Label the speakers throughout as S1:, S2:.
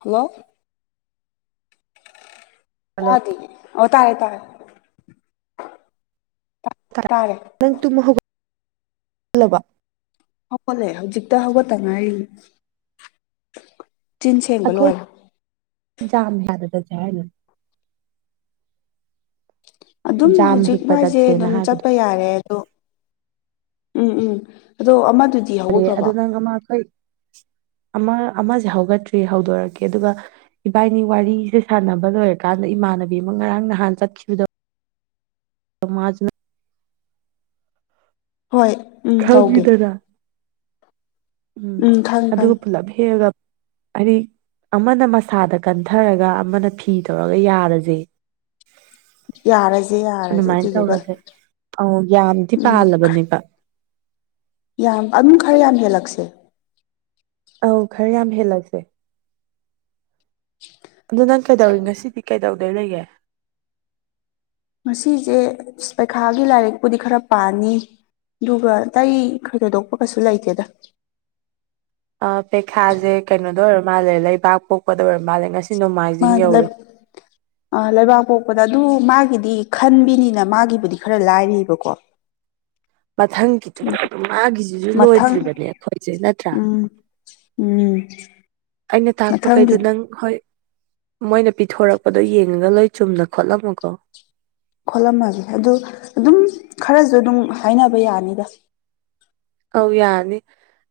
S1: hello
S2: hello
S1: ꯇꯗꯦ ꯑꯣ ꯇꯥꯔꯦ ꯇꯥꯏ ꯇꯥꯔꯦ
S2: ꯅꯪ ꯇꯨꯝꯃ ꯍꯧꯒ ꯂꯕ
S1: ꯍꯧꯒꯠꯂꯛꯦ ꯍꯧꯖꯤꯛꯇ ꯍꯧꯒꯠꯇꯉꯥꯏ ꯆꯤꯟ ꯁꯦꯡꯕ ꯂꯣꯏꯔꯦ
S2: ꯖꯝ [unintelligible] ꯆꯠꯁꯦ ꯍꯥꯏꯅꯤ
S1: ꯑꯗꯨꯝ
S2: ꯖꯥꯝ
S1: ꯍꯧꯖꯤꯛ
S2: ꯍꯦꯛꯄ
S1: ꯋꯥꯏꯁꯦ
S2: ꯆꯠꯁꯦꯅ
S1: ꯑꯗꯨꯝ
S2: ꯍꯥꯏꯕꯗꯣ
S1: ꯆꯠꯄ ꯌꯥꯔꯦ ꯑꯗꯣ ꯎꯝ ꯎꯝ ꯑꯗꯣ ꯑꯃꯗꯨꯗꯤ
S2: ꯐꯔꯦ
S1: ꯍꯧꯒꯠꯈ꯭ꯔꯕꯣ
S2: ꯑꯗꯨ ꯅꯪ ꯑꯃ ꯑꯩꯈꯣꯏ ꯑꯃ ꯑꯃꯁꯦ ꯍꯧꯒꯠꯇ꯭ꯔꯤ ꯍꯧꯗꯣꯔꯛꯀꯦ ꯑꯗꯨꯒ ꯏꯕꯥꯏꯅꯤ ꯋꯥꯔꯤꯁꯦ ꯁꯥꯟꯅꯕ ꯂꯣꯏꯔꯀꯥꯟꯗ ꯏꯃꯥꯟꯅꯕꯤ ꯑꯃ ꯉꯔꯥꯡ ꯅꯍꯥꯟ ꯆꯠꯈꯤꯕꯗꯣ [unintelligible]
S1: ꯍꯣꯏ ꯎꯝ ꯇꯧꯒꯦ
S2: ꯈꯪꯒꯤꯗꯅꯥ ꯎꯝ
S1: ꯈꯪꯉꯦ
S2: ꯑꯗꯨꯒ
S1: ꯈꯪꯉꯦ
S2: ꯄꯨꯂꯞ ꯍꯦꯛꯑꯥꯒ ꯍꯥꯏꯗꯤ ꯑꯃꯅ ꯃꯁꯥꯗ ꯀꯟꯊꯔꯒ ꯑꯃꯅ ꯐꯤ ꯇꯧꯔꯒ ꯌꯥꯔꯁꯦ
S1: ꯌꯥꯔꯁꯦ ꯌꯥꯔꯁꯦ
S2: ꯑꯗꯨꯃꯥꯏꯅ
S1: ꯑꯗꯨꯗꯨꯒ
S2: ꯇꯧꯔꯁꯦ ꯑꯧ ꯌꯥꯝꯗꯤ
S1: ꯎꯝ
S2: ꯄꯥꯜꯂꯕꯅꯦꯕ
S1: ꯌꯥꯝ ꯑꯗꯨꯝ ꯈꯔ ꯌꯥꯝ ꯍꯦꯜꯂꯛꯁꯦ
S2: ꯑꯧ ꯈꯔ ꯌꯥꯝ ꯍꯦꯜꯂꯁꯦ ꯑꯗꯣ ꯅꯪ ꯀꯩꯗꯧꯔꯤ ꯉꯁꯤꯗꯤ ꯀꯩꯗꯧꯗꯣꯏ ꯂꯩꯒꯦ
S1: ꯉꯁꯤꯁꯦ ꯄꯩꯈꯥꯒꯤ ꯂꯥꯏꯔꯤꯛꯄꯨꯗꯤ ꯈꯔ ꯄꯥꯝꯅꯤ ꯑꯗꯨꯒꯇꯩ ꯈꯗꯣꯏꯗꯣꯛꯄ ꯀꯩꯁꯨ ꯂꯩꯇꯦꯗ
S2: ꯑ ꯄꯩꯈꯥꯁꯦ ꯀꯩꯅꯣꯗ ꯑꯣꯏꯔ ꯃꯥꯜꯂꯦ ꯂꯩꯕꯥꯛ ꯄꯣꯛꯄꯗ ꯑꯣꯏꯔ ꯃꯥꯜꯂꯦ ꯉꯁꯤ ꯅꯣꯡꯃꯥꯏꯖꯤꯡ
S1: ꯃꯅꯤ
S2: ꯌꯧꯔꯦ
S1: [unintelligible] ꯑ ꯂꯩꯕꯥꯛ ꯄꯣꯛꯄꯗ ꯑꯗꯨ ꯃꯥꯒꯤꯗꯤ ꯈꯟꯕꯤꯅꯤꯅ ꯃꯥꯒꯤꯕꯨꯗꯤ ꯈꯔ ꯂꯥꯏꯔꯤꯕꯀꯣ [inaudible]
S2: ꯃꯊꯪꯒꯤꯗꯨꯗ
S1: ꯎꯝ
S2: ꯑꯗꯨꯝ ꯃꯥꯒꯤꯁꯤꯁꯨ
S1: ꯃꯊꯪ
S2: ꯂꯣꯏꯗ꯭ꯔꯤꯕꯅꯦ ꯑꯩꯈꯣꯏꯁꯦ ꯅꯠꯇ꯭ꯔꯥ
S1: ꯎꯝ ꯎꯝ
S2: ꯑꯩꯅ
S1: ꯃꯊꯪꯒꯤ
S2: ꯇꯥꯛꯄꯈꯩꯗꯣ ꯅꯪ ꯍꯣꯏ ꯃꯣꯏꯅ ꯄꯤꯊꯣꯔꯛꯄꯗꯣ ꯌꯦꯡꯉꯒ ꯂꯣꯏ ꯆꯨꯝꯅ ꯈꯣꯠꯂꯝꯃꯨꯀꯣ
S1: ꯈꯣꯠꯂꯝꯃꯒꯦ ꯑꯗ ꯑꯗꯨꯝ ꯈꯔꯁꯨ ꯑꯗꯨꯝ ꯍꯥꯏꯅꯕ ꯌꯥꯅꯤꯗ
S2: ꯑꯧ ꯌꯥꯅꯤ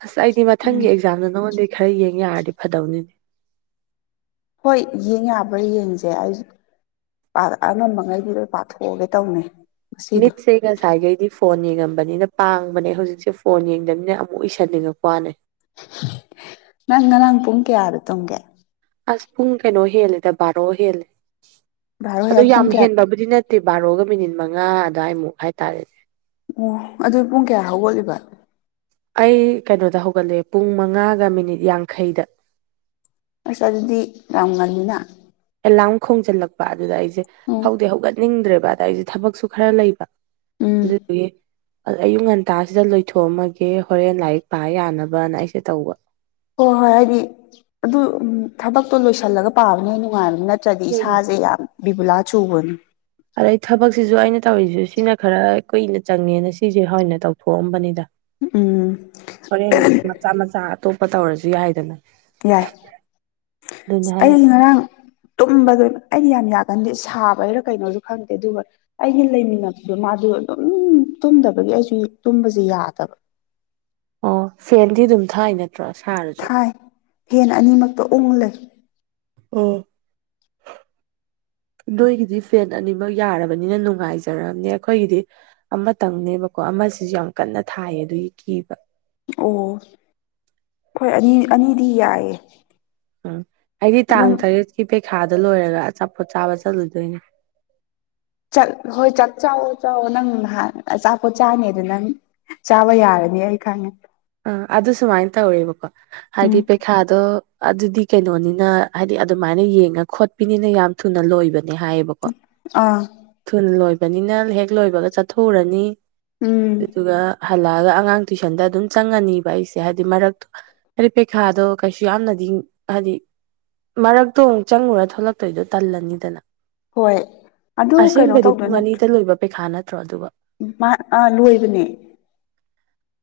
S2: ꯑꯁ ꯑꯩꯗꯤ
S1: ꯎꯝ
S2: ꯃꯊꯪꯒꯤ ꯑꯦꯛꯖꯥꯝꯗ ꯅꯉꯣꯟꯗ ꯈꯔ ꯌꯦꯡ ꯌꯥꯔꯗꯤ ꯐꯗꯧꯅꯤ
S1: ꯍꯣꯏ ꯌꯦꯡ ꯌꯥꯕ꯭ꯔꯥ ꯌꯦꯡꯁꯦ ꯑꯅꯝꯕꯉꯩꯗꯤ ꯂꯣꯏ ꯄꯥꯊꯣꯛꯑꯒꯦ ꯇꯧꯅꯩ
S2: ꯃꯤꯛꯁꯦ ꯉꯁꯥꯏꯈꯩꯗꯤ ꯐꯣꯟ ꯌꯦꯡꯉꯝꯕꯅꯤꯅ ꯄꯥꯡꯕꯅꯦ ꯍꯧꯖꯤꯛꯁꯦ ꯐꯣꯟ ꯌꯦꯡꯗꯕꯅꯤꯅ ꯑꯃꯨꯛ ꯎꯁꯟꯅꯤꯡꯉꯛꯄ ꯋꯥꯅꯦ
S1: ꯅꯪ ꯉꯔꯥꯡ ꯄꯨꯡ ꯀꯌꯥꯗ ꯇꯝꯒꯦ
S2: ꯑꯁ ꯄꯨꯡ ꯀꯩꯅꯣ ꯍꯦꯜꯂꯦꯗ ꯕꯥꯔꯣ ꯍꯦꯜꯂꯦ
S1: ꯚꯥꯔꯣ
S2: ꯑꯗꯣ
S1: ꯍꯦꯛ
S2: ꯌꯥꯝ
S1: ꯄꯨꯡ ꯀꯌꯥ
S2: ꯍꯦꯟꯕꯕꯨꯗꯤ ꯅꯠꯇ ꯅꯠꯇꯦ ꯕꯥꯔꯣꯒ ꯃꯤꯅꯤꯠ ꯃꯉꯥ ꯑꯗꯨꯋꯥꯏꯃꯨꯛ ꯍꯥꯏꯇꯥꯔꯦꯅꯦ
S1: ꯑꯣ ꯑꯗꯨ ꯄꯨꯡ ꯀꯌꯥ ꯍꯧꯒꯠꯂꯤꯕ
S2: ꯑꯩ ꯀꯩꯅꯣꯗ ꯍꯧꯒꯠꯂꯑꯦ ꯄꯨꯡ ꯃꯉꯥꯒ ꯃꯤꯅꯤꯠ ꯌꯥꯡꯈꯩꯗ
S1: ꯑꯁ ꯑꯗꯨꯗꯤ ꯌꯥꯝ ꯉꯜꯂꯤꯅ
S2: ꯑꯦꯂꯥꯔꯝ ꯈꯣꯡꯖꯤꯜꯂꯛꯄ ꯑꯗꯨꯗ ꯑꯩꯁꯦ
S1: ꯎꯝ
S2: ꯍꯧꯗꯤꯤ ꯍꯧꯒꯠꯅꯤꯡꯗ꯭ꯔꯦꯕ ꯑꯗ ꯑꯩꯁꯦ ꯊꯕꯛꯁꯨ ꯈꯔ ꯂꯩꯕ
S1: ꯎꯝ
S2: ꯑꯗꯨꯗꯒꯤ ꯑꯌꯨꯛ ꯉꯟ ꯍꯇꯥꯁꯤꯗ ꯂꯣꯏꯊꯣꯛꯑꯝꯃꯒꯦ ꯍꯣꯔꯦꯟ ꯂꯥꯏꯔꯤꯛ ꯄꯥ ꯌꯥꯅꯕꯅ ꯑꯩꯁꯦ ꯇꯧꯕ
S1: ꯍꯣꯏ ꯍꯣꯏ ꯍꯥꯏꯗꯤ ꯑꯗꯨ ꯊꯕꯛꯇꯣ ꯂꯣꯏꯁꯤꯜꯂꯒ ꯄꯥꯕꯅꯦ ꯅꯨꯡꯉꯥꯏꯕ ꯅꯠꯇꯦ ꯅꯠꯇ꯭ꯔꯗꯤ
S2: ꯎꯝ
S1: ꯏꯁꯥꯁꯦ ꯌꯥꯝ ꯕꯤꯕꯨꯂꯥ ꯆꯨꯕꯅꯤ
S2: ꯑꯗꯩ ꯊꯕꯛꯁꯤꯁꯨ ꯑꯩꯅ ꯇꯧꯔꯤꯁꯤ ꯁꯤꯅ ꯈꯔ ꯀꯨꯏꯅ ꯆꯪꯉꯦꯅ ꯁꯤꯁꯦ ꯍꯅ ꯇꯧꯊꯣꯛꯑꯝꯕꯅꯤꯗ
S1: ꯎꯝ
S2: ꯍꯣꯔꯦꯟ ꯃꯆꯥ ꯃꯆꯥ ꯑꯇꯣꯞꯄ ꯇꯧꯔꯁꯨ ꯌꯥꯏꯗꯅ
S1: ꯌꯥꯏ
S2: ꯑꯗꯨꯅ
S1: ꯑꯩ
S2: ꯍꯥꯏꯁꯦ
S1: ꯉꯔꯥꯡ ꯇꯨꯝꯕꯗ ꯑꯩꯗꯤ ꯌꯥꯝ ꯌꯥꯒꯟꯗꯦ ꯁꯥꯕꯩꯔ ꯀꯩꯅꯣꯁꯨ ꯈꯪꯗꯦ ꯑꯗꯨꯒ ꯑꯩꯒꯤ ꯂꯩꯃꯤꯟꯅꯕꯗꯣ ꯃꯥꯗ ꯑꯗꯨꯝ ꯇꯨꯝꯗꯕꯒꯤ ꯑꯩꯁꯨ ꯇꯨꯝꯕꯁꯦ ꯌꯥꯗꯕ
S2: ꯑꯣ ꯐꯦꯟꯗꯤ ꯑꯗꯨꯝ ꯊꯥꯏ ꯅꯠꯇ꯭ꯔꯣ ꯁꯥꯔꯁꯨ
S1: ꯍꯥꯏ ꯐꯦꯟ ꯑꯅꯤꯃꯛꯇ ꯑꯣꯣꯡ ꯂꯩ
S2: ꯑꯣ
S1: [inaudible]
S2: ꯅꯣꯏꯒꯤꯗꯤ ꯐꯦꯟ ꯑꯅꯤꯃꯛ ꯌꯥꯔꯕꯅꯤꯅ ꯅꯨꯡꯉꯥꯏꯖꯔꯕꯅꯦ ꯑꯩꯈꯣꯏꯒꯤꯗꯤ ꯑꯃꯇꯪꯅꯦꯕꯀꯣ ꯑꯃꯁꯤꯁꯨ ꯌꯥꯝ ꯀꯟꯅ ꯊꯥꯏꯌꯦ ꯑꯗꯨꯒꯤ ꯀꯤꯕ
S1: ꯑꯣ ꯍꯣꯏ ꯑꯅꯤ ꯑꯅꯤꯗꯤ ꯌꯥꯏꯌꯦꯦ
S2: ꯎꯝ ꯑꯩꯗꯤ ꯇꯥꯡ ꯇꯔꯦꯠꯀꯤ ꯄꯩꯈꯥꯗ ꯂꯣꯏꯔꯒ ꯑꯆꯥꯄꯣꯠ ꯆꯥꯕ ꯆꯠꯂꯨꯗꯣꯏꯅꯦ
S1: ꯆꯥꯛ ꯍꯣꯏ ꯆꯥꯛ ꯆꯥꯛꯑꯣꯣ ꯆꯥꯛꯑꯣ ꯅꯪ ꯅꯍꯥꯟ ꯑꯆꯥꯄꯣꯠ ꯆꯥꯅꯦꯗ ꯅꯪ ꯆꯥꯕ ꯌꯥꯔꯅꯤ ꯑꯩ ꯈꯪꯉꯦ
S2: ꯑ ꯑꯗꯨ ꯁꯨꯃꯥꯏꯅ ꯇꯧꯋꯦꯕꯀꯣ
S1: ꯎꯝ
S2: ꯍꯥꯏꯗꯤ ꯈꯥꯗꯣ ꯑꯗꯨꯗꯤ ꯀꯩꯅꯣꯅꯤꯅ ꯍꯥꯏꯗꯤ ꯑꯗꯨꯃꯥꯏꯅ ꯌꯦꯡꯉ ꯈꯣꯠꯄꯤꯅꯤꯅ ꯌꯥꯝ ꯊꯨꯅ ꯂꯣꯏꯕꯅꯦ ꯍꯥꯏꯌꯦꯕ
S1: ꯑꯥ
S2: ꯊꯨꯟ ꯂꯣꯏꯕꯅꯤꯅ ꯍꯦꯛ ꯂꯣꯏꯕꯒ ꯆꯠꯊꯣꯛꯎꯔꯅꯤ
S1: ꯎꯝ
S2: ꯑꯗꯨꯒꯗꯨ ꯍꯜꯂꯛꯑꯒ ꯑꯉꯥꯡ ꯇꯨꯏꯁꯟꯗ ꯑꯗꯨꯝ ꯆꯪꯉꯅꯤꯕ ꯑꯩꯁꯦ ꯍꯥꯏꯗꯤ ꯃꯔꯛꯇꯣ ꯍꯥꯏꯗꯤ ꯄꯩꯈꯥꯗꯣ ꯀꯩꯁꯨ ꯌꯥꯝꯅꯗꯤ ꯍꯥꯏꯗꯤ ꯃꯔꯛꯇꯣ ꯑꯃꯨꯛ ꯆꯪꯉꯨꯔ ꯊꯣꯛꯂꯛꯇꯣꯏꯗꯣ ꯇꯜꯂꯅꯤꯗꯅ
S1: ꯍꯣꯏ ꯑꯗꯨ ꯀꯩꯅꯣ
S2: ꯑꯁꯦꯡꯕꯗꯤ
S1: ꯇꯧꯗꯣꯏ
S2: ꯄꯨꯡ
S1: ꯅꯠꯇ꯭ꯔꯣ
S2: ꯑꯅꯤꯗ ꯂꯣꯏꯕ ꯄꯩꯈꯥ ꯅꯠꯇ꯭ꯔꯣ ꯑꯗꯨꯒ
S1: ꯃꯥ ꯑ ꯂꯣꯏꯕꯅꯦ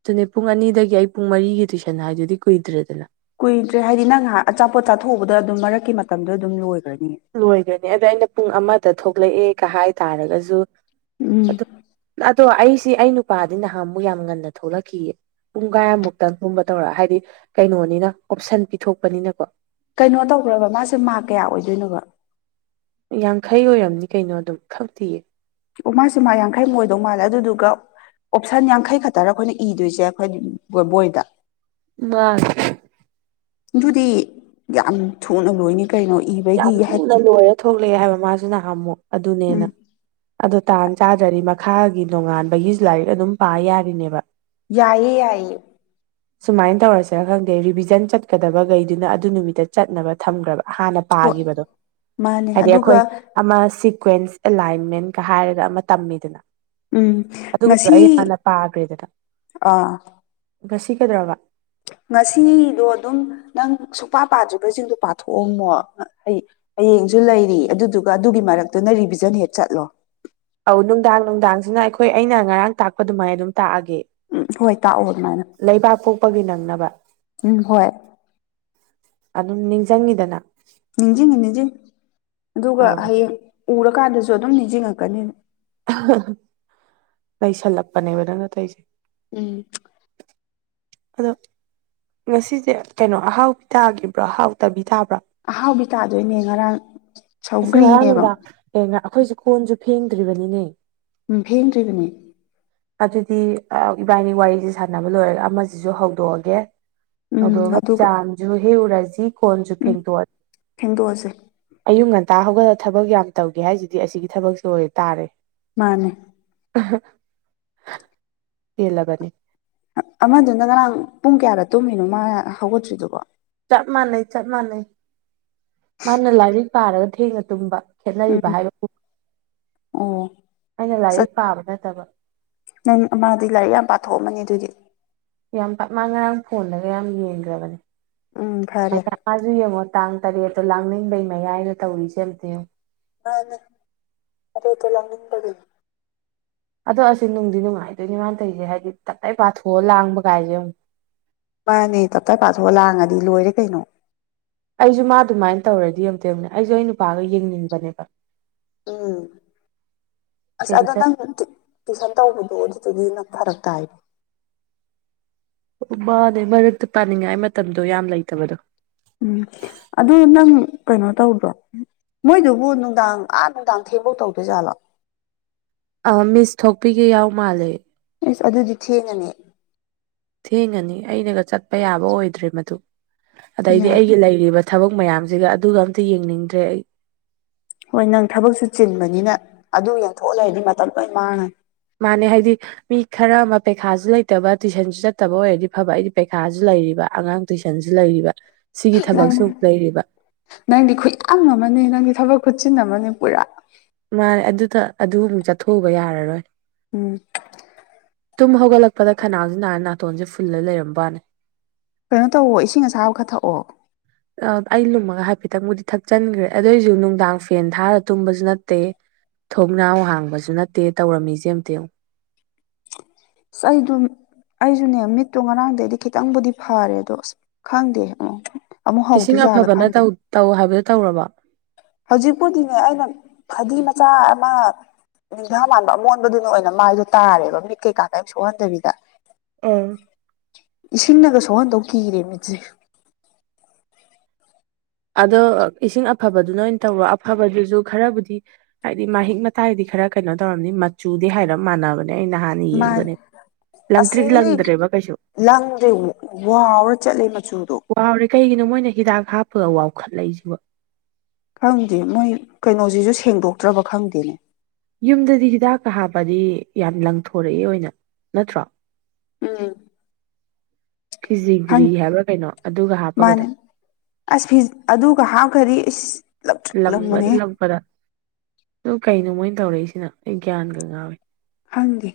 S2: ꯑꯗꯨꯅꯦ ꯄꯨꯡ ꯑꯅꯤꯗꯒꯤ ꯑꯩ ꯄꯨꯡ ꯃꯔꯤꯒꯤ ꯇꯨꯏꯁꯟ ꯍꯥꯏꯗꯨꯗꯤ ꯀꯨꯏꯗ꯭ꯔꯦꯗꯅ
S1: ꯀꯨꯏꯗ꯭ꯔꯦ ꯍꯥꯏꯗꯤ ꯅꯪ ꯉꯍꯥꯛ ꯑꯆꯥꯄꯣꯠ ꯑꯥꯊꯣꯛꯍꯧꯕꯗ ꯑꯗꯨꯝ ꯃꯔꯛꯀꯤ ꯃꯇꯝꯗꯣ ꯑꯗꯨꯝ ꯂꯣꯏꯈ꯭ꯔꯅꯤꯅꯦ
S2: ꯂꯣꯏꯒꯅꯤ ꯑꯗ ꯑꯩꯅ ꯄꯨꯡ ꯑꯃꯗ ꯊꯣꯛꯂꯛꯑꯦ ꯀ ꯍꯥꯏ ꯇꯥꯔꯒꯁꯨ
S1: ꯎꯝ
S2: ꯑꯗꯨ ꯑꯗꯣ ꯑꯩꯁꯤ ꯑꯩ ꯅꯨꯄꯥꯗꯤ ꯅꯍꯥꯟ ꯑꯃꯨꯛ ꯌꯥꯝ ꯉꯟꯅ ꯊꯣꯛꯂꯛꯈꯤꯑ ꯄꯨꯡ ꯀꯥꯏꯃꯨꯛꯇꯪꯒꯨꯝꯕ ꯇꯧꯔ ꯍꯥꯏꯗꯤ ꯀꯩꯅꯣꯅꯤꯅ ꯑꯣꯞꯁꯟ ꯄꯤꯊꯣꯛꯄꯅꯤꯅꯀꯣ
S1: ꯀꯩꯅꯣ ꯇꯧꯈ꯭ꯔꯕ ꯃꯥꯁꯦ ꯃꯥꯔꯛ ꯀꯌꯥ ꯑꯣꯏꯗꯣꯏꯅꯣꯕ
S2: ꯌꯥꯡꯈꯩ ꯑꯣꯏꯔꯝꯅꯤ ꯀꯩꯅꯣ ꯑꯗꯨꯝ ꯈꯪꯛꯇꯤꯌꯦ
S1: ꯑꯣ ꯃꯥꯁꯤꯦ ꯃꯥ ꯌꯥꯡꯈꯩꯃꯨꯛ ꯑꯣꯏꯗꯧ ꯃꯥꯜꯂꯦ ꯑꯗꯨꯗꯨꯒ ꯑꯣꯞꯁꯟ ꯌꯥꯡꯈꯩ ꯈꯛꯇꯔ ꯑꯩꯈꯣꯏꯅ ꯏꯗꯣꯏꯁꯦ ꯑꯩꯈꯣꯏ ꯕꯣꯏ ꯕꯣꯏꯗ
S2: ꯃꯥꯁ
S1: ꯑꯗꯨꯗꯤ ꯌꯥꯝ ꯊꯨꯅ ꯂꯣꯏꯅꯤ ꯀꯩꯅꯣ ꯏ
S2: ꯌꯥꯝ ꯊꯨꯅ ꯂꯣꯏꯔ ꯊꯣꯛꯂꯛꯑꯦ ꯍꯥꯏꯕ ꯃꯥꯁꯨ ꯅꯍꯝꯃꯨ ꯑꯗꯨꯅꯦꯅ
S1: ꯎꯝ
S2: ꯑꯗꯣ ꯇꯥꯟ ꯆꯥꯗꯔꯤ ꯃꯈꯥꯒꯤ ꯅꯣꯡꯉꯥꯟꯕꯒꯤꯁꯨ ꯂꯥꯏꯔꯤꯛ ꯑꯗꯨꯝ ꯄꯥ ꯌꯥꯔꯤꯅꯦꯕ
S1: ꯌꯥꯏꯌꯦ ꯌꯥꯏꯌꯦ
S2: ꯁꯨꯃꯥꯏꯅ ꯇꯧꯔꯁꯔꯥ ꯈꯪꯗꯦ ꯔꯤꯚꯤꯖꯟ ꯆꯠꯀꯗꯕꯈꯩꯗꯨꯅ ꯑꯗꯨ ꯅꯨꯃꯤꯠꯇ ꯆꯠꯅꯕ ꯊꯝꯈ꯭ꯔꯕ ꯍꯥꯟꯅ
S1: ꯍꯣꯏ
S2: ꯄꯥꯈꯤꯕꯗꯣ
S1: ꯃꯥꯅꯦ
S2: ꯍꯥꯏꯗꯤ ꯑꯩꯈꯣꯏ
S1: ꯑꯗꯨꯒ
S2: ꯑꯃ ꯁꯤꯀ꯭ꯋꯦꯟꯁ ꯑꯦꯂꯥꯏꯟꯃꯦꯟꯀ ꯍꯥꯏꯔꯒ ꯑꯃ ꯇꯝꯃꯤꯗꯅ
S1: ꯎꯝ
S2: ꯑꯗꯨꯒꯨꯝꯕꯗꯣ
S1: ꯉꯁꯤ
S2: ꯑꯩ ꯍꯥꯟꯅ ꯄꯥꯈ꯭ꯔꯦꯗꯅ
S1: ꯑ
S2: ꯉꯁꯤ ꯀꯗ꯭ꯔꯕ
S1: ꯉꯁꯤꯗꯣ ꯑꯗꯨꯝ ꯅꯪ ꯁꯨꯄꯥ ꯄꯥꯗ꯭ꯔꯤꯕꯁꯤꯡꯗꯣ ꯄꯥꯊꯣꯛꯑꯝꯃꯣ ꯑꯩ ꯍꯌꯦꯡꯁꯨ ꯂꯩꯔꯤ ꯑꯗꯨꯗꯨꯒ ꯑꯗꯨꯒꯤ ꯃꯔꯛꯇꯨꯅ ꯔꯤꯚꯤꯖꯟ ꯍꯦꯛ ꯆꯠꯂꯣ
S2: ꯑꯧ ꯅꯨꯡꯗꯥꯡ ꯅꯨꯡꯗꯥꯡꯁꯤꯅ ꯑꯩꯈꯣꯏ ꯑꯩꯅ ꯉꯔꯥꯡ ꯇꯥꯛꯄ ꯑꯗꯨꯃꯥꯏꯅ ꯑꯗꯨꯝ ꯇꯥꯛꯑꯒꯦ
S1: ꯎꯝ ꯍꯣꯏ ꯇꯥꯛꯑꯣ ꯑꯗꯨꯃꯥꯏꯅ
S2: ꯂꯩꯕꯥꯛ ꯄꯣꯛꯄꯒꯤ ꯅꯪꯅꯕ
S1: ꯎꯝ ꯍꯣꯏ
S2: ꯑꯗꯨꯝ ꯅꯤꯡꯁꯤꯡꯉꯤꯗꯅ
S1: ꯅꯤꯡꯁꯤꯡꯉꯤ ꯅꯤꯡꯁꯤꯡꯉꯤ ꯑꯗꯨꯒ
S2: ꯑꯥ
S1: ꯍꯌꯦꯡ ꯎꯔꯀꯥꯟꯗꯁꯨ ꯑꯗꯨꯝ ꯅꯤꯡꯁꯤꯡꯉꯛꯀꯅꯤꯅ
S2: ꯂꯩꯁꯜꯂꯛꯄꯅꯦꯕ ꯅꯪꯅꯠꯇꯇꯩꯁꯦ
S1: ꯎꯝ
S2: ꯑꯗꯣ ꯉꯁꯤꯁꯦ ꯀꯩꯅꯣ ꯑꯍꯥꯎꯕꯤ ꯇꯥꯒꯤꯈꯤꯕ꯭ꯔꯣ ꯑꯍꯥꯎꯇꯕꯤ ꯇꯥꯕ꯭ꯔꯥ
S1: ꯑꯍꯥꯎꯕꯤ ꯇꯥꯗꯣꯏꯅꯦ ꯉꯔꯥꯡ
S2: ꯑꯁ ꯉꯔꯥꯡ
S1: ꯁꯧꯒ꯭ꯔꯤꯅꯦꯕ
S2: ꯅꯨꯡꯗꯥꯡ ꯑꯦ ꯉ ꯑꯩꯈꯣꯏꯁꯦ ꯀꯣꯟꯁꯨ ꯐꯦꯡꯗ꯭ꯔꯤꯕꯅꯤꯅꯦ
S1: ꯎꯝ ꯐꯦꯡꯗ꯭ꯔꯤꯗꯨꯅꯦ
S2: ꯑꯗꯨꯗꯤ ꯏꯕꯥꯏꯅꯤ ꯋꯥꯔꯤꯁꯦ ꯁꯥꯟꯅꯕ ꯂꯣꯏꯔꯒ ꯑꯃꯁꯤꯁꯨ ꯍꯧꯗꯣꯛꯑꯒꯦ
S1: ꯎꯝ
S2: ꯑꯗꯨꯣꯛꯑꯒ
S1: ꯑꯗꯨꯒ
S2: ꯆꯥꯟꯁꯨ ꯍꯦꯛ ꯎꯔꯁꯤ ꯀꯣꯟꯁꯨ
S1: ꯎꯝ
S2: ꯐꯦꯡꯗꯣꯛꯑꯅꯤ
S1: ꯐꯦꯡꯗꯣꯛꯑꯁꯦ
S2: ꯑꯌꯨꯛ ꯉꯟꯇꯥ ꯍꯧꯒꯠꯂꯒ ꯊꯕꯛ ꯌꯥꯝ ꯇꯧꯒꯦ ꯍꯥꯏꯁꯤꯗꯤ ꯑꯁꯤꯒꯤ ꯊꯕꯛꯁꯨ ꯑꯣꯏꯇꯥꯥꯔꯦ
S1: ꯃꯥꯅꯦ
S2: ꯑꯦꯂꯒꯅꯤ
S1: ꯑꯃꯗꯨꯅ ꯉꯔꯥꯡ ꯄꯨꯡ ꯀꯌꯥꯗ ꯇꯨꯝꯃꯤꯅꯣ ꯃꯥ ꯍꯧꯒꯠꯇ꯭ꯔꯤꯗꯨꯕꯣ
S2: ꯆꯞ ꯃꯥꯟꯅꯩ ꯆꯞ ꯃꯥꯟꯅꯩ ꯃꯥꯅ ꯂꯥꯏꯔꯤꯛ ꯄꯥꯔꯒ ꯊꯦꯡꯉ ꯇꯨꯝꯕ ꯈꯦꯠꯅꯔꯤꯕ
S1: ꯎꯝ
S2: ꯍꯥꯏꯕꯕꯨ
S1: ꯑꯣ
S2: ꯑꯩꯅ
S1: ꯆꯠ
S2: ꯂꯥꯏꯔꯤꯛ ꯄꯥꯕ ꯅꯠꯇꯕ
S1: ꯅꯪ ꯃꯥꯗꯤ ꯂꯥꯏꯔꯤꯛ ꯌꯥꯝ ꯄꯥꯊꯣꯛꯑꯝꯃꯅꯦ ꯑꯗꯨꯗꯤ
S2: ꯌꯥꯝ ꯄꯞ ꯃꯥ ꯉꯔꯥꯡ ꯐꯣꯟꯗꯒ ꯌꯥꯝ ꯌꯦꯡꯈ꯭ꯔꯕꯅꯦ
S1: ꯎꯝ ꯐꯔꯦ
S2: ꯃꯥꯁꯨ ꯌꯦꯡꯉꯣ ꯇꯥꯡ ꯇꯔꯦꯠꯇꯣ ꯂꯥꯡꯅꯤꯡꯕꯩ ꯃꯌꯥꯏꯗ ꯇꯧꯔꯤꯁꯦꯝꯇꯡꯣ
S1: ꯅ ꯑꯔ ꯑꯣꯏ ꯇꯣꯂꯪ ꯀꯅꯤ
S2: ꯑꯗꯣ ꯑꯁꯤꯁ ꯅꯨꯡꯗꯤ ꯅꯨꯡꯉꯥꯏꯗꯣꯏꯅꯦ ꯃꯥꯥꯟ ꯇꯧꯁꯦ ꯍꯥꯏꯗꯤ ꯇꯠꯂꯩ ꯄꯥꯊꯣꯛꯑ ꯂꯥꯡꯕ ꯀꯥꯏꯁꯦ ꯑꯃꯨꯛ
S1: ꯃꯥꯅꯦ ꯇꯞꯇꯥ ꯄꯥꯊꯣꯛꯑ ꯂꯥꯡꯉꯗꯤ ꯂꯣꯏꯔꯦ ꯀꯩꯅꯣ
S2: ꯑꯩꯁꯨ ꯃꯥ ꯑꯗꯨꯃꯥꯏꯅ ꯇꯧꯔꯗꯤ ꯌꯝꯗꯦꯕꯅꯦ ꯑꯩꯁꯨ ꯑꯩ ꯅꯨꯄꯥꯒ ꯌꯦꯡꯅꯤꯡꯕꯅꯦꯕ
S1: ꯎꯝ ꯑꯁ ꯑꯗ
S2: ꯄꯦꯟꯁꯟ
S1: ꯅꯪꯠꯇꯦ ꯇꯨꯏꯁꯟ ꯇꯧꯕꯗꯣ ꯑꯗꯨꯗꯨꯗꯤ ꯅꯪ ꯐꯔꯛ ꯇꯥꯏꯕ
S2: ꯃꯥꯅꯦ ꯃꯔꯛꯇ ꯄꯥꯅꯤꯡꯉꯥꯏ ꯃꯇꯝꯗꯣ ꯌꯥꯝ ꯂꯩꯇꯕꯗꯣ
S1: ꯎꯝ ꯑꯗꯨ ꯅꯪ ꯀꯩꯅꯣ ꯇꯧꯗ꯭ꯔꯣ ꯃꯣꯏꯗꯨꯕꯨ ꯅꯨꯡꯗꯥꯡ ꯑꯥ ꯅꯨꯡꯗꯥꯡ ꯊꯦꯡꯐꯧ ꯇꯧꯗꯣꯏꯖꯥꯠꯂꯣ
S2: ꯑ ꯃꯤꯁ ꯊꯣꯛꯄꯤꯒꯦ ꯌꯥꯎ ꯃꯥꯜꯂꯦ
S1: ꯑꯁ ꯑꯗꯨꯗꯤ ꯊꯦꯡꯉꯅꯤ
S2: ꯊꯦꯡꯉꯅꯤ ꯑꯩꯅꯒ ꯆꯠꯄ ꯌꯥꯕ ꯑꯣꯏꯗ꯭ꯔꯦ ꯃꯗꯨ ꯑꯗꯩꯗꯤ
S1: ꯌꯥꯗꯦ
S2: ꯑꯩꯒꯤ ꯂꯩꯔꯤꯕ ꯊꯕꯛ ꯃꯌꯥꯝꯁꯤꯒ ꯑꯗꯨꯒ ꯑꯝꯇ ꯌꯦꯡꯅꯤꯡꯗ꯭ꯔꯦ ꯑꯩ
S1: ꯍꯣꯏ ꯅꯪ ꯊꯕꯛꯁꯨ ꯆꯤꯟꯕꯅꯤꯅ ꯑꯗꯨ ꯌꯦꯡꯊꯣꯛꯑ ꯂꯩꯔꯗꯤ ꯃꯇꯝ ꯂꯣꯏꯅ ꯃꯥꯡꯉꯅꯤ
S2: ꯃꯥꯅꯦ ꯍꯥꯏꯗꯤ ꯃꯤ ꯈꯔ ꯑꯃ ꯄꯩꯈꯥꯁꯨ ꯂꯩꯇꯕ ꯇꯨꯏꯁꯟꯁꯨ ꯆꯠꯇꯕ ꯑꯣꯏꯔꯗꯤ ꯐꯕ ꯑꯩꯗꯤ ꯄꯩꯈꯥꯁꯨ ꯂꯩꯔꯤꯕ ꯑꯉꯥꯡ ꯇꯨꯏꯁꯟꯁꯨ ꯂꯩꯔꯤꯕ ꯁꯤꯒꯤ
S1: ꯅꯪ
S2: ꯊꯕꯛꯁꯨ ꯑꯃꯨꯛ ꯂꯩꯔꯤꯕ
S1: ꯅꯪꯗꯤ ꯈꯨꯌꯥꯝ ꯑꯃꯅꯤ ꯅꯪꯗꯤ ꯊꯕꯛ ꯈꯨꯠꯁꯤꯤꯟ ꯑꯃꯅꯤ ꯄꯨꯔꯥ
S2: ꯃꯥꯅꯦ ꯑꯗꯨꯗ ꯑꯗꯨꯃꯨꯛ ꯆꯠꯊꯣꯛꯎꯕ ꯌꯥꯔꯔꯣꯏ
S1: ꯎꯝ
S2: ꯇꯨꯝ ꯍꯧꯒꯠꯂꯛꯄꯗ ꯈꯅꯥꯎꯁꯤ ꯅꯥꯥꯟ ꯅꯥꯇꯣꯟꯁꯦ ꯐꯨꯜꯂ ꯂꯩꯔꯝꯕꯅꯤ
S1: ꯀꯩꯅꯣ ꯇꯧꯋ ꯏꯁꯤꯡ ꯑꯁꯥꯕꯒ ꯊꯛꯑꯣ
S2: ꯑꯩ ꯂꯨꯝꯃꯒ ꯍꯥꯏꯐꯦꯠꯇꯪꯕꯨꯗꯤ ꯊꯛꯆꯟꯈ꯭ꯔꯦ ꯑꯗꯨꯑꯣ ꯑꯣꯏꯔꯁꯨ ꯅꯨꯡꯗꯥꯡ ꯐꯦꯟ ꯊꯥꯔ ꯇꯨꯝꯕꯁꯤꯅ ꯅꯠꯇꯦ ꯊꯣꯛꯣꯡꯅꯥꯎ ꯍꯥꯡꯕꯁꯨ ꯅꯠꯇꯦ ꯇꯧꯔꯝꯃꯤꯁꯦ ꯑꯃꯝꯇꯦꯝꯉ
S1: ꯁ ꯑꯩ ꯑꯗꯨꯝ ꯑꯩꯁꯨꯅꯦ ꯃꯤꯠꯇꯣ ꯉꯔꯥꯡꯗꯩꯗꯤ ꯈꯤꯇꯪꯕꯨꯗꯤ ꯐꯥꯔꯦ ꯑꯗꯣ ꯑꯁ ꯈꯪꯗꯦ ꯑꯃꯨꯛ
S2: ꯏꯁꯤꯡ
S1: ꯍꯧꯗꯣꯏꯖꯥꯠꯂ
S2: ꯑꯐꯕꯅꯧ
S1: ꯈꯪꯗꯦ
S2: ꯇꯧ ꯍꯥꯏꯕꯗꯣ ꯇꯧꯔꯕ
S1: ꯍꯧꯖꯤꯛꯄꯨꯗꯤꯅꯦ ꯑꯩꯅ ꯐꯗꯤ ꯃꯆꯥ ꯑꯃ ꯅꯤꯡꯊꯥ ꯃꯥꯟꯕ ꯑꯃꯣꯟꯕꯗꯨꯅ ꯑꯣꯏꯅ ꯃꯥꯏꯗꯣ ꯇꯥꯔꯦꯕ ꯃꯤꯠ ꯀꯩꯀꯥꯇ ꯁꯣꯛꯍꯟꯗꯕꯤꯗ
S2: ꯑ
S1: ꯏꯁꯤꯡꯅꯒ ꯁꯨꯍꯟꯗꯧ ꯀꯤꯔꯦ ꯃꯤꯠꯁꯦ
S2: ꯑꯗꯣ ꯏꯁꯤꯡ ꯑꯐꯕꯗꯨꯅ ꯑꯣꯏꯅ ꯇꯧꯔꯣ ꯑꯐꯕꯗꯨꯁꯨ ꯈꯔꯕꯨꯗꯤ ꯍꯥꯏꯗꯤ ꯃꯍꯤꯛ ꯃꯇꯥꯏꯗꯤ ꯈꯔ ꯀꯩꯅꯣ ꯇꯧꯔꯝꯅꯤ ꯃꯆꯨꯗꯤ ꯍꯥꯏꯔ ꯃꯥꯟꯅꯕꯅꯦ ꯑꯩ ꯅꯍꯥꯟꯅ ꯌꯦꯡꯕꯅꯦꯕ
S1: ꯑꯁꯤ ꯂꯪꯗ꯭ꯔꯦ ꯋꯥꯎꯔ ꯆꯠꯂꯦ ꯃꯆꯨꯗꯣ
S2: ꯋꯥꯎꯔꯦ ꯀꯩꯒꯤꯅꯣ ꯃꯣꯏꯅ ꯍꯤꯗꯥꯛ ꯍꯥꯞꯄꯒ ꯋꯥꯎꯈꯠꯂꯛꯏꯁꯤꯕ
S1: ꯈꯪꯗꯦ ꯃꯣꯏ ꯀꯩꯅꯣꯁꯤꯁꯨ ꯁꯦꯡꯗꯣꯛꯇ꯭ꯔꯕ ꯈꯪꯗꯦꯅꯦ
S2: ꯌꯨꯝꯗꯗꯤ ꯍꯤꯗꯥꯛꯀ ꯍꯥꯞꯕꯗꯤ ꯌꯥꯝ ꯂꯪꯊꯣꯔꯛꯏꯦ ꯑꯣꯏꯅ ꯅꯠꯇ꯭ꯔꯣ
S1: ꯎꯝ ꯈꯪ
S2: ꯐꯤꯖꯤꯒ꯭ꯔꯤ ꯍꯥꯏꯕ꯭ꯔꯥ ꯀꯩꯅꯣ ꯑꯗꯨꯒ
S1: ꯃꯥꯅꯦ
S2: ꯍꯥꯞꯄꯒꯗ
S1: ꯑꯁ ꯐꯤ ꯑꯗꯨꯒ ꯍꯥꯞꯈꯔꯤ ꯏꯁꯁ
S2: ꯂꯪꯕꯗ ꯂꯄꯗ ꯑꯗꯨ ꯀꯩꯅꯣ ꯃꯣꯏꯅ ꯇꯧꯔꯛꯏꯁꯤꯅ ꯑꯩ ꯒ꯭ꯌꯥꯟꯒ ꯉꯥꯎꯋ
S1: ꯍꯪꯗꯦ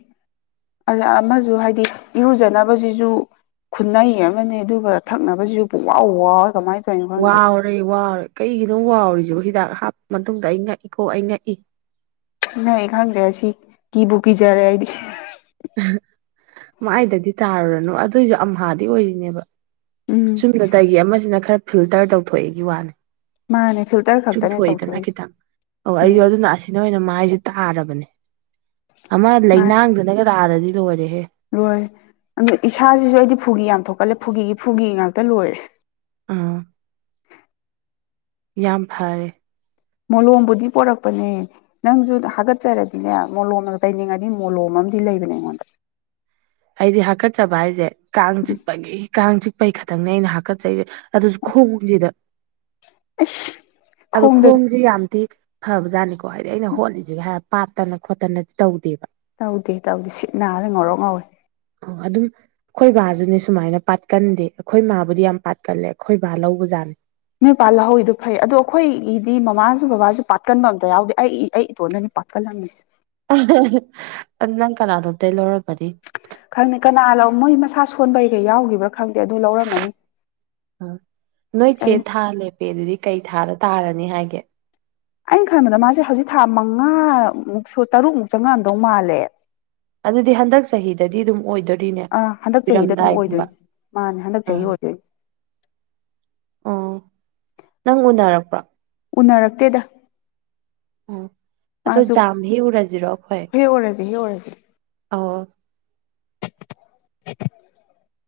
S1: ꯑꯗ ꯑꯃꯁꯨ ꯍꯥꯏꯗꯤ ꯏꯔꯨꯖꯅꯕꯁꯤꯁꯨ ꯈꯨꯟꯟꯅꯩ ꯑꯃꯅꯤ ꯑꯗꯨꯒ ꯊꯛꯅꯕꯁꯤꯁꯨ ꯄꯨꯋꯥꯎ ꯋꯥ ꯀꯃꯥꯏꯅ ꯇꯧ
S2: ꯋꯥꯎꯔꯦ ꯋꯥꯎꯔꯦ ꯀꯩꯒꯤꯅꯣ ꯋꯥꯎꯔꯤꯁꯤꯕꯣ ꯍꯤꯗꯥꯛ ꯍꯥꯞꯄ ꯃꯇꯨꯡꯗ ꯑꯩ ꯉꯛꯏꯈꯣ ꯑꯩ ꯉꯛꯏ
S1: ꯅ ꯑꯩ ꯈꯪꯗ꯭ꯔꯦ ꯑꯁꯤ ꯀꯤꯕꯨ ꯀꯤꯖꯔꯦ ꯑꯩꯗꯤ
S2: ꯃꯥꯏꯗꯗꯤ ꯇꯥꯔꯨꯔꯅꯨ ꯑꯗꯨꯑꯣꯏꯁꯨ ꯑꯝꯍꯥꯗꯤ ꯑꯣꯏꯔꯤꯅꯦꯕ
S1: ꯎꯝ
S2: ꯆꯨꯝꯅꯇꯒꯤ ꯑꯃꯁꯤꯅ ꯈꯔ ꯐꯤꯜꯇꯔ ꯇꯧꯊꯣꯛꯑꯦꯒꯤ ꯋꯥꯅꯤ
S1: ꯃꯥꯅꯦ ꯐꯤꯜꯇꯔ ꯈꯛꯇꯅꯦ ꯇꯧꯊꯣꯛꯏꯁꯦ
S2: ꯑꯣ ꯑꯩꯁꯨ
S1: ꯎꯝ
S2: ꯑꯗꯨꯅ ꯑꯁꯤꯅ ꯑꯣꯏꯅ ꯃꯥꯏꯁꯦ ꯇꯥꯔꯕꯅꯦ ꯑꯃ
S1: ꯃꯥꯅꯦ
S2: ꯂꯩꯅꯥꯡꯗꯅꯒ ꯇꯥꯔꯗꯤ ꯂꯣꯏꯔꯦꯍꯦ
S1: ꯂꯣꯏꯔꯦ ꯑꯗꯨ ꯏꯁꯥꯁꯤꯁꯨ ꯑꯩꯗꯤ ꯐꯨꯒꯤ ꯌꯥꯝ ꯊꯣꯛꯀꯜꯂꯦ ꯐꯨꯒꯤꯒꯤ ꯐꯨꯒꯤ ꯉꯥꯛꯇ ꯂꯣꯏꯔꯦ
S2: ꯎꯝ ꯌꯥꯝ ꯐꯥꯔꯦ
S1: ꯃꯣꯂꯣꯝꯕꯨꯗꯤ ꯄꯣꯔꯛꯄꯅꯦ ꯅꯪꯁꯨ ꯍꯥꯒꯠꯆꯔꯗꯤꯅꯦ ꯃꯣꯂꯣꯝꯅ ꯇꯩꯅꯤꯡꯉꯗꯤ ꯃꯣꯂꯣꯝ ꯑꯃꯗꯤ ꯂꯩꯕꯅꯦ ꯑꯩꯉꯣꯟꯗ
S2: ꯑꯩꯗꯤ ꯍꯥꯒꯠꯆꯕ ꯍꯥꯏꯁꯦ ꯀꯥꯡ ꯆꯤꯛꯄꯒꯤ ꯀꯥꯡ ꯆꯤꯛꯄꯒꯤ ꯈꯛꯇꯪꯅꯤ ꯑꯩꯅ ꯍꯥꯀꯠꯆꯩꯁꯦ ꯑꯗꯨꯁꯨ ꯈꯣꯡꯁꯤꯗ
S1: ꯑꯩꯁ
S2: ꯑꯗꯨ
S1: ꯈꯣꯡꯗ
S2: ꯈꯣꯡ ꯑꯩꯁꯦ ꯌꯥꯝꯗꯤ ꯐꯕ ꯖꯥꯠꯅꯤꯀꯣ ꯍꯥꯏꯗꯤ ꯑꯩꯅ ꯍꯣꯠꯂꯤꯁꯤꯒ ꯍꯥꯏ ꯄꯥꯠꯇꯅ ꯈꯣꯠꯇꯅꯗꯤ ꯇꯧꯗꯦꯕ
S1: ꯇꯧꯗꯦ ꯇꯧꯗꯦ ꯁꯤꯠ ꯅꯥꯗ ꯉꯧꯔꯣꯛ ꯉꯧꯋꯤ
S2: ꯑꯣ ꯑꯗꯨꯝ ꯑꯩꯈꯣꯏ ꯕꯥꯁꯨꯅꯦ ꯁꯨꯃꯥꯏꯅ ꯄꯥꯠꯀꯟꯗꯦ ꯑꯩꯈꯣꯏ ꯃꯥꯕꯨꯗꯤ ꯌꯥꯝ ꯄꯥꯠꯀꯜꯂꯦ ꯑꯩꯈꯣꯏ ꯕꯥ ꯂꯧꯕꯖꯥꯠꯅꯤ
S1: ꯅꯣꯏꯄꯥꯥꯟ ꯍꯧꯏꯗꯨꯣ ꯐꯩ ꯑꯗꯣ ꯑꯩꯈꯣꯏꯒꯤꯗꯤ ꯃꯃꯥꯁꯨ ꯕꯕꯥꯁꯨ ꯄꯥꯠꯀꯟꯕ ꯑꯃꯇ ꯌꯥꯎꯗꯦ ꯑꯩ ꯑꯩ ꯏꯇꯣꯟꯗꯅꯤ ꯄꯊꯂꯝꯃꯤꯁ
S2: ꯑꯍꯥ ꯑꯍꯥ ꯅꯪ ꯀꯅꯥꯅꯣꯗ ꯂꯧꯔꯕꯅꯤ
S1: ꯈꯪꯗꯦ ꯀꯅꯥ ꯂꯩ ꯃꯣꯏ ꯃꯁꯥ ꯁꯣꯟꯕꯩꯒ ꯌꯥꯎꯈꯤꯕ꯭ꯔꯥ ꯈꯪꯗꯦ ꯑꯗꯨ ꯂꯧꯔꯝꯃꯅꯤ
S2: ꯎꯝ ꯅꯣꯏ ꯆꯦ
S1: ꯑꯩ
S2: ꯊꯥ ꯂꯦꯞꯄꯦ ꯑꯗꯨꯗꯤ ꯀꯩ ꯊꯥꯗ ꯇꯥꯔꯅꯤ ꯍꯥꯏꯒꯦ
S1: ꯑꯩꯅ ꯈꯟꯕꯗ ꯃꯥꯁꯦ ꯍꯧꯖꯤꯛ ꯊꯥ ꯃꯉꯥꯃꯨꯛꯁꯨ ꯇꯔꯨꯛꯃꯨꯛ ꯆꯪꯉꯛꯑꯝꯗꯧ ꯃꯥꯜꯂꯦ
S2: ꯑꯗꯨꯗꯤ ꯍꯟꯗꯛ ꯆꯍꯤꯗꯗꯤ ꯑꯗꯨꯝ ꯑꯣꯏꯗꯣꯔꯤꯅꯦ
S1: ꯑꯥ ꯍꯟꯗꯛ ꯆꯍꯤꯗ ꯑꯗꯨꯝ ꯑꯣꯏꯗꯣꯏꯅꯤ
S2: ꯄꯤꯔꯝꯗꯥꯏꯒꯨꯝꯕ
S1: ꯃꯥꯅꯦ ꯍꯥꯟꯗꯛ ꯆꯍꯤ
S2: ꯑꯥ
S1: ꯑꯣꯏꯗꯣꯏꯅꯦ
S2: ꯑꯣ ꯅꯪ ꯎꯅꯔꯛꯄ꯭ꯔ
S1: ꯎꯅꯔꯛꯇꯦꯗ
S2: ꯑꯣ ꯑꯗꯣ
S1: ꯃꯥꯁꯨ
S2: ꯖꯥꯝ ꯍꯦꯛꯎꯔꯁꯤꯔꯣ ꯑꯩꯈꯣꯏ
S1: ꯍꯦꯛ ꯑꯣꯏꯔꯁꯦ ꯍꯦꯛ ꯑꯣꯏꯔꯁꯦ
S2: ꯑꯣ
S1: [unintelligible]